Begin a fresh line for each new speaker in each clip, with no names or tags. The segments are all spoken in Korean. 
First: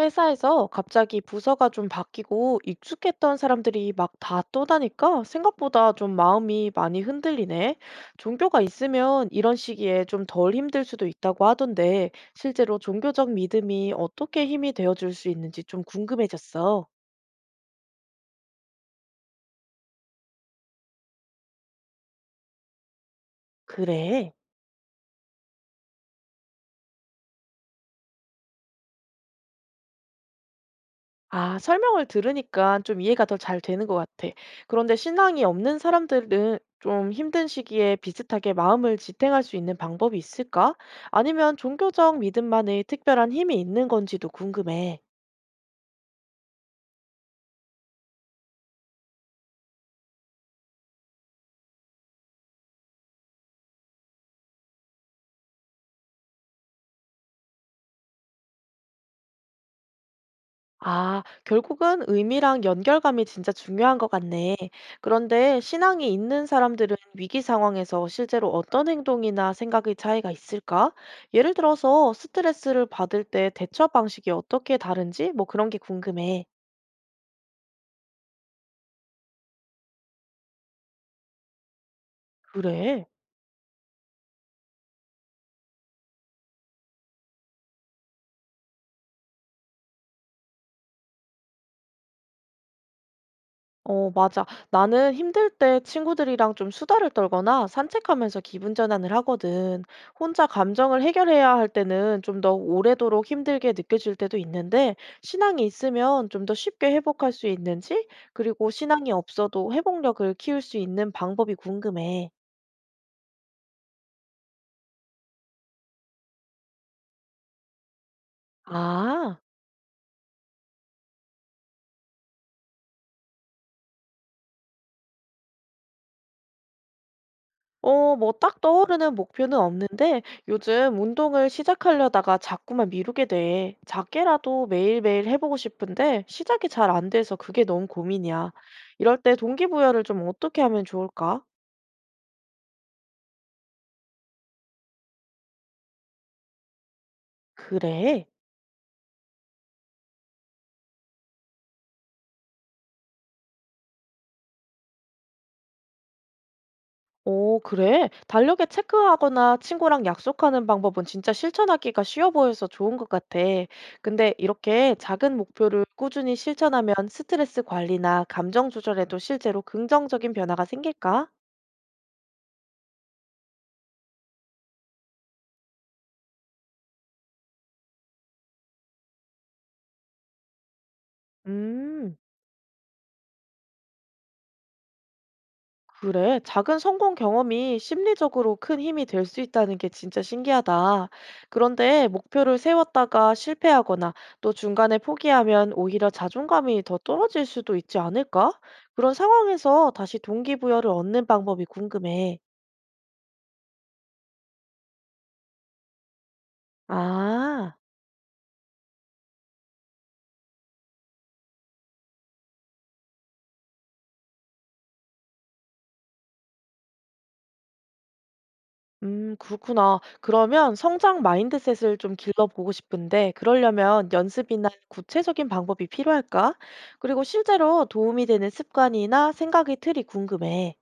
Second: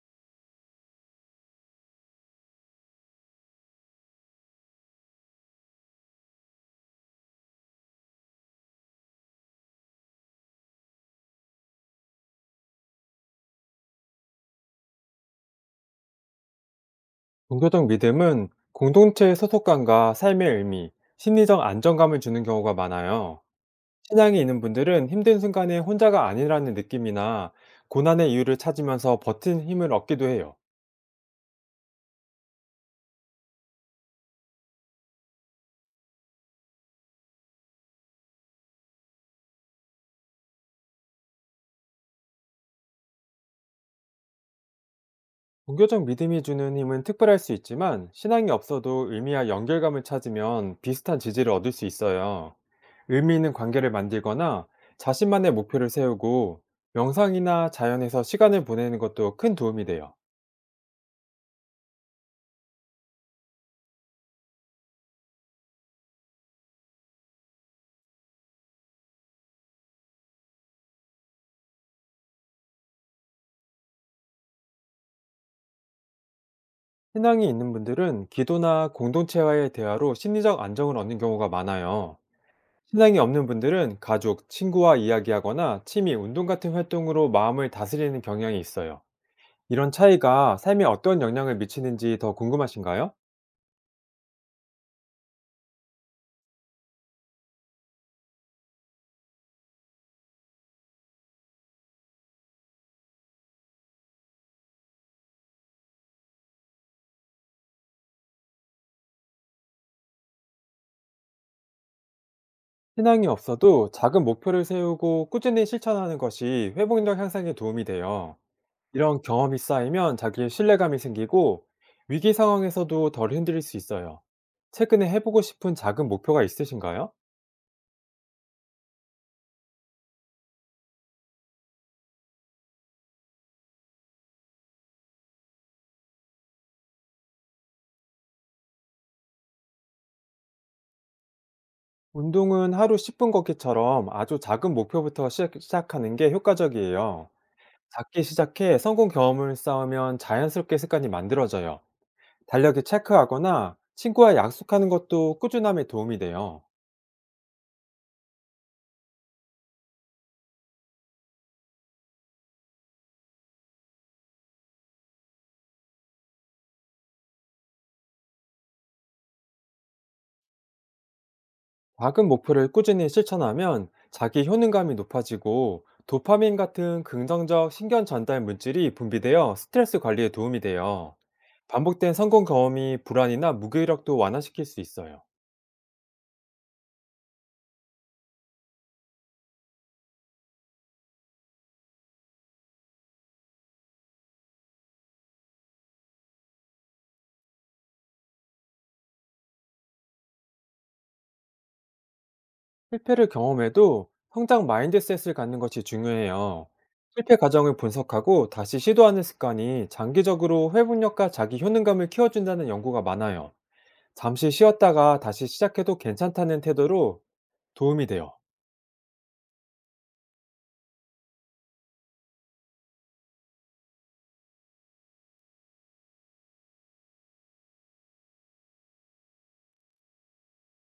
회사에서 갑자기 부서가 좀 바뀌고 익숙했던 사람들이 막 다 떠나니까 생각보다 좀 마음이 많이 흔들리네. 종교가 있으면 이런 시기에 좀 덜 힘들 수도 있다고 하던데 실제로 종교적 믿음이 어떻게 힘이 되어줄 수 있는지 좀 궁금해졌어.
종교적 믿음은 공동체의 소속감과 삶의 의미, 심리적 안정감을 주는 경우가 많아요.
그래.
신앙이 있는 분들은 힘든 순간에 혼자가 아니라는 느낌이나 고난의 이유를 찾으면서 버틴 힘을 얻기도 해요.
아 설명을 들으니까 좀 이해가 더 잘 되는 것 같아. 그런데 신앙이 없는 사람들은 좀 힘든 시기에 비슷하게 마음을 지탱할 수 있는 방법이 있을까? 아니면 종교적 믿음만의 특별한 힘이 있는 건지도 궁금해.
종교적 믿음이 주는 힘은 특별할 수 있지만, 신앙이 없어도 의미와 연결감을 찾으면 비슷한 지지를 얻을 수 있어요. 의미 있는 관계를 만들거나, 자신만의 목표를 세우고, 명상이나 자연에서 시간을 보내는 것도 큰 도움이 돼요.
아, 결국은 의미랑 연결감이 진짜 중요한 것 같네. 그런데 신앙이 있는 사람들은 위기 상황에서 실제로 어떤 행동이나 생각의 차이가 있을까? 예를 들어서 스트레스를 받을 때 대처 방식이 어떻게 다른지 뭐 그런 게 궁금해.
신앙이 있는 분들은 기도나 공동체와의 대화로 심리적 안정을 얻는 경우가 많아요.
그래?
신앙이 없는 분들은 가족, 친구와 이야기하거나 취미, 운동 같은 활동으로 마음을 다스리는 경향이 있어요. 이런 차이가 삶에 어떤 영향을 미치는지 더 궁금하신가요?
어, 맞아. 나는 힘들 때 친구들이랑 좀 수다를 떨거나 산책하면서 기분 전환을 하거든. 혼자 감정을 해결해야 할 때는 좀 더 오래도록 힘들게 느껴질 때도 있는데, 신앙이 있으면 좀 더 쉽게 회복할 수 있는지, 그리고 신앙이 없어도 회복력을 키울 수 있는 방법이 궁금해.
신앙이 없어도 작은 목표를 세우고 꾸준히 실천하는 것이 회복력 향상에 도움이 돼요. 이런
아.
경험이 쌓이면 자기의 신뢰감이 생기고, 위기 상황에서도 덜 흔들릴 수 있어요. 최근에 해보고 싶은 작은 목표가 있으신가요?
어, 뭐 딱 떠오르는 목표는 없는데 요즘 운동을 시작하려다가 자꾸만 미루게 돼. 작게라도 매일매일 해보고 싶은데 시작이 잘 안 돼서 그게 너무 고민이야. 이럴 때 동기부여를 좀 어떻게 하면 좋을까?
운동은 하루 10분 걷기처럼 아주 작은 목표부터 시작하는 게 효과적이에요. 작게
그래.
시작해 성공 경험을 쌓으면 자연스럽게 습관이 만들어져요. 달력에 체크하거나 친구와 약속하는 것도 꾸준함에 도움이 돼요.
오, 그래. 달력에 체크하거나 친구랑 약속하는 방법은 진짜 실천하기가 쉬워 보여서 좋은 것 같아. 근데 이렇게 작은 목표를 꾸준히 실천하면 스트레스 관리나 감정 조절에도 실제로 긍정적인 변화가 생길까?
작은 목표를 꾸준히 실천하면 자기 효능감이 높아지고, 도파민 같은 긍정적 신경 전달 물질이 분비되어 스트레스 관리에 도움이 돼요. 반복된
음.
성공 경험이 불안이나 무기력도 완화시킬 수 있어요.
그래, 작은 성공 경험이 심리적으로 큰 힘이 될 수 있다는 게 진짜 신기하다. 그런데 목표를 세웠다가 실패하거나 또 중간에 포기하면 오히려 자존감이 더 떨어질 수도 있지 않을까? 그런 상황에서 다시 동기부여를 얻는 방법이 궁금해.
실패를 경험해도 성장 마인드셋을 갖는 것이 중요해요. 실패
아,
과정을 분석하고 다시 시도하는 습관이 장기적으로 회복력과 자기 효능감을 키워준다는 연구가 많아요. 잠시 쉬었다가 다시 시작해도 괜찮다는 태도로 도움이 돼요.
그렇구나. 그러면 성장 마인드셋을 좀 길러보고 싶은데, 그러려면 연습이나 구체적인 방법이 필요할까? 그리고 실제로 도움이 되는 습관이나 생각의 틀이 궁금해.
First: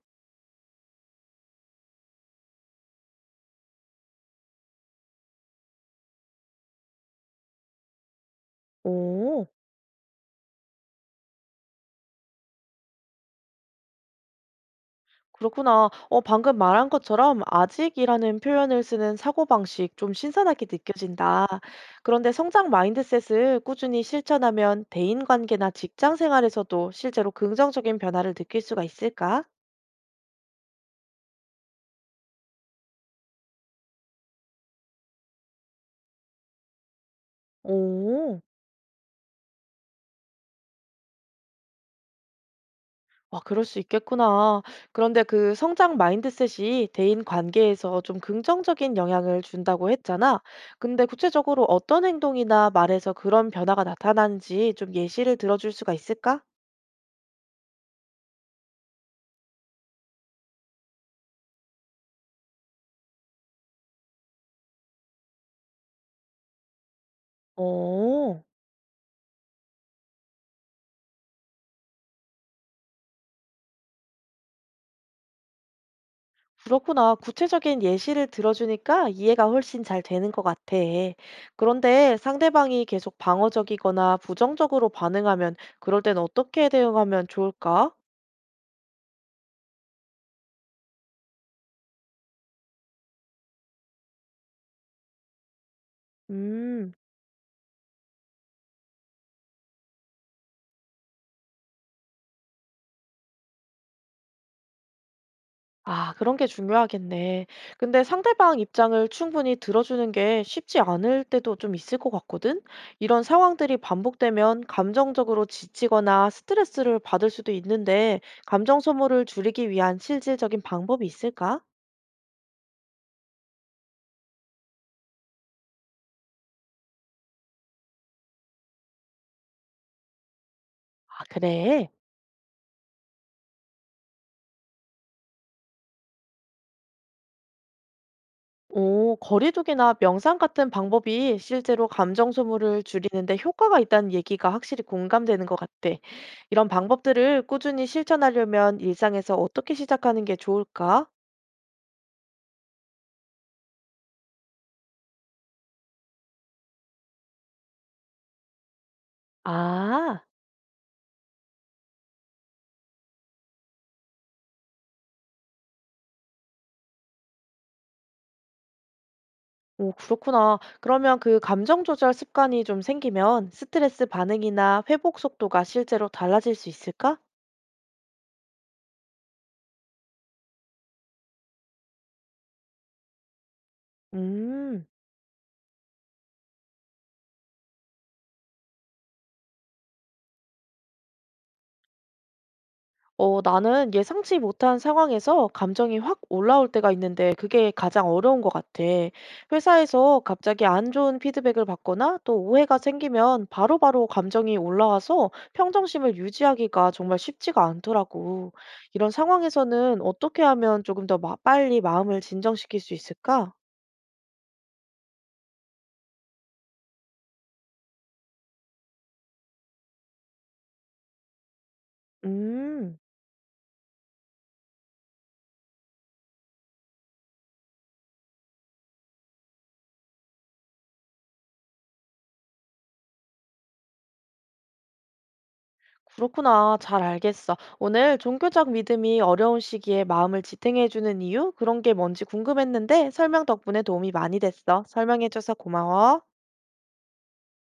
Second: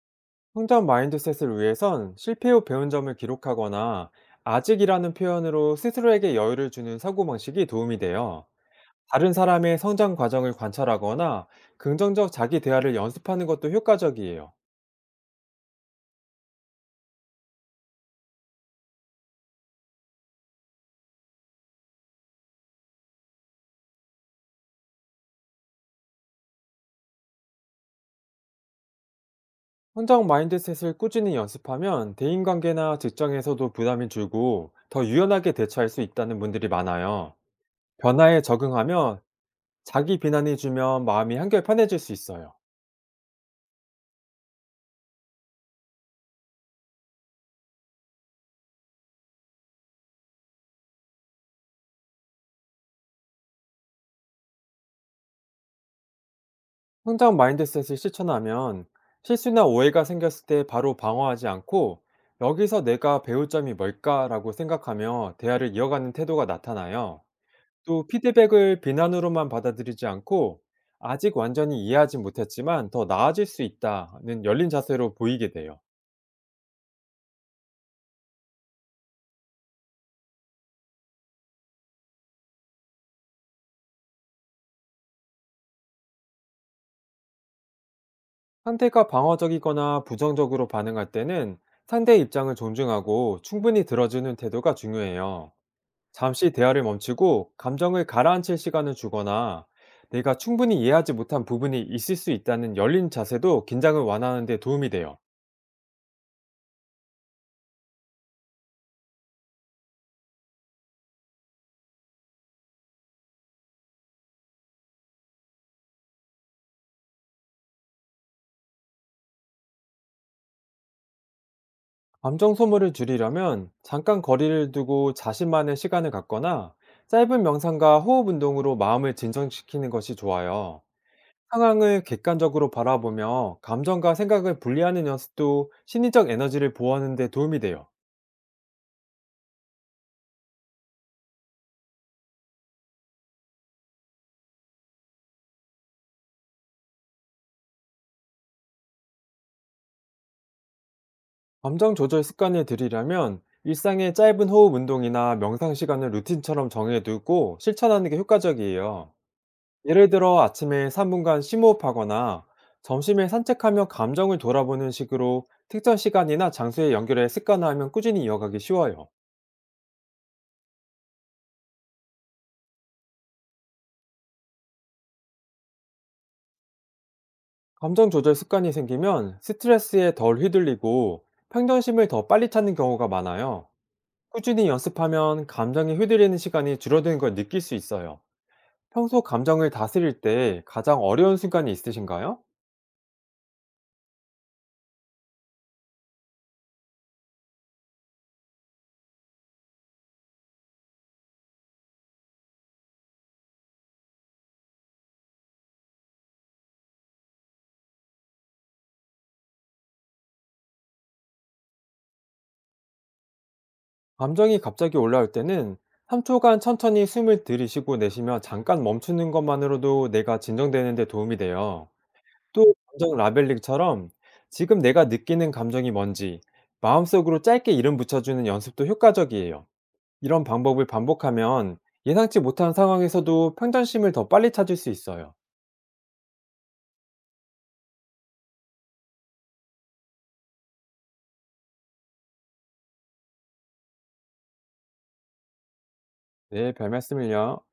성장 마인드셋을 위해선 실패 후 배운 점을 기록하거나, 아직이라는 표현으로 스스로에게 여유를 주는 사고방식이 도움이 돼요. 다른
오,
사람의 성장 과정을 관찰하거나 긍정적 자기 대화를 연습하는 것도 효과적이에요.
그렇구나. 어, 방금 말한 것처럼 아직이라는 표현을 쓰는 사고방식 좀 신선하게 느껴진다. 그런데 성장 마인드셋을 꾸준히 실천하면 대인관계나 직장 생활에서도 실제로 긍정적인 변화를 느낄 수가 있을까?
현장 마인드셋을 꾸준히 연습하면 대인관계나 직장에서도 부담이 줄고 더 유연하게 대처할 수 있다는 분들이 많아요. 변화에
오,
적응하며 자기 비난이 주면 마음이 한결 편해질 수 있어요.
와, 그럴 수 있겠구나. 그런데 그 성장 마인드셋이 대인 관계에서 좀 긍정적인 영향을 준다고 했잖아. 근데 구체적으로 어떤 행동이나 말에서 그런 변화가 나타나는지 좀 예시를 들어줄 수가 있을까?
현장 마인드셋을 실천하면 실수나 오해가 생겼을 때 바로 방어하지 않고, 여기서 내가 배울 점이 뭘까라고 생각하며 대화를 이어가는 태도가 나타나요. 또
어,
피드백을 비난으로만 받아들이지 않고, 아직 완전히 이해하지 못했지만 더 나아질 수 있다는 열린 자세로 보이게 돼요.
그렇구나. 구체적인 예시를 들어주니까 이해가 훨씬 잘 되는 것 같아. 그런데 상대방이 계속 방어적이거나 부정적으로 반응하면 그럴 땐 어떻게 대응하면 좋을까?
상대가 방어적이거나 부정적으로 반응할 때는 상대의 입장을 존중하고 충분히 들어주는 태도가 중요해요. 잠시 대화를
음,
멈추고 감정을 가라앉힐 시간을 주거나, 내가 충분히 이해하지 못한 부분이 있을 수 있다는 열린 자세도 긴장을 완화하는 데 도움이 돼요.
아, 그런 게 중요하겠네. 근데 상대방 입장을 충분히 들어주는 게 쉽지 않을 때도 좀 있을 것 같거든? 이런 상황들이 반복되면 감정적으로 지치거나 스트레스를 받을 수도 있는데 감정 소모를 줄이기 위한 실질적인 방법이 있을까?
감정 소모를 줄이려면 잠깐 거리를 두고 자신만의 시간을 갖거나, 짧은 명상과 호흡 운동으로 마음을 진정시키는 것이 좋아요.
아, 그래?
상황을 객관적으로 바라보며 감정과 생각을 분리하는 연습도 심리적 에너지를 보호하는 데 도움이 돼요.
오, 거리두기나 명상 같은 방법이 실제로 감정 소모를 줄이는데 효과가 있다는 얘기가 확실히 공감되는 것 같아. 이런 방법들을 꾸준히 실천하려면 일상에서 어떻게 시작하는 게 좋을까?
감정 조절 습관을 들이려면 일상의 짧은 호흡 운동이나 명상 시간을 루틴처럼 정해두고 실천하는 게 효과적이에요. 예를
아,
들어 아침에 3분간 심호흡하거나, 점심에 산책하며 감정을 돌아보는 식으로 특정 시간이나 장소에 연결해 습관화하면 꾸준히 이어가기 쉬워요.
오, 그렇구나. 그러면 그 감정 조절 습관이 좀 생기면 스트레스 반응이나 회복 속도가 실제로 달라질 수 있을까?
감정 조절 습관이 생기면 스트레스에 덜 휘둘리고, 평정심을 더 빨리 찾는 경우가 많아요. 꾸준히
음.
연습하면 감정이 휘둘리는 시간이 줄어드는 걸 느낄 수 있어요. 평소 감정을 다스릴 때 가장 어려운 순간이 있으신가요?
어, 나는 예상치 못한 상황에서 감정이 확 올라올 때가 있는데 그게 가장 어려운 것 같아. 회사에서 갑자기 안 좋은 피드백을 받거나 또 오해가 생기면 바로바로 감정이 올라와서 평정심을 유지하기가 정말 쉽지가 않더라고. 이런 상황에서는 어떻게 하면 조금 더 빨리 마음을 진정시킬 수 있을까?
감정이 갑자기 올라올 때는 3초간 천천히 숨을 들이쉬고 내쉬며 잠깐 멈추는 것만으로도 내가 진정되는 데 도움이 돼요. 또
음.
감정 라벨링처럼 지금 내가 느끼는 감정이 뭔지 마음속으로 짧게 이름 붙여주는 연습도 효과적이에요. 이런 방법을 반복하면 예상치 못한 상황에서도 평정심을 더 빨리 찾을 수 있어요.
그렇구나. 잘 알겠어. 오늘 종교적 믿음이 어려운 시기에 마음을 지탱해주는 이유? 그런 게 뭔지 궁금했는데 설명 덕분에 도움이 많이 됐어. 설명해줘서 고마워.
네, 별 말씀을요.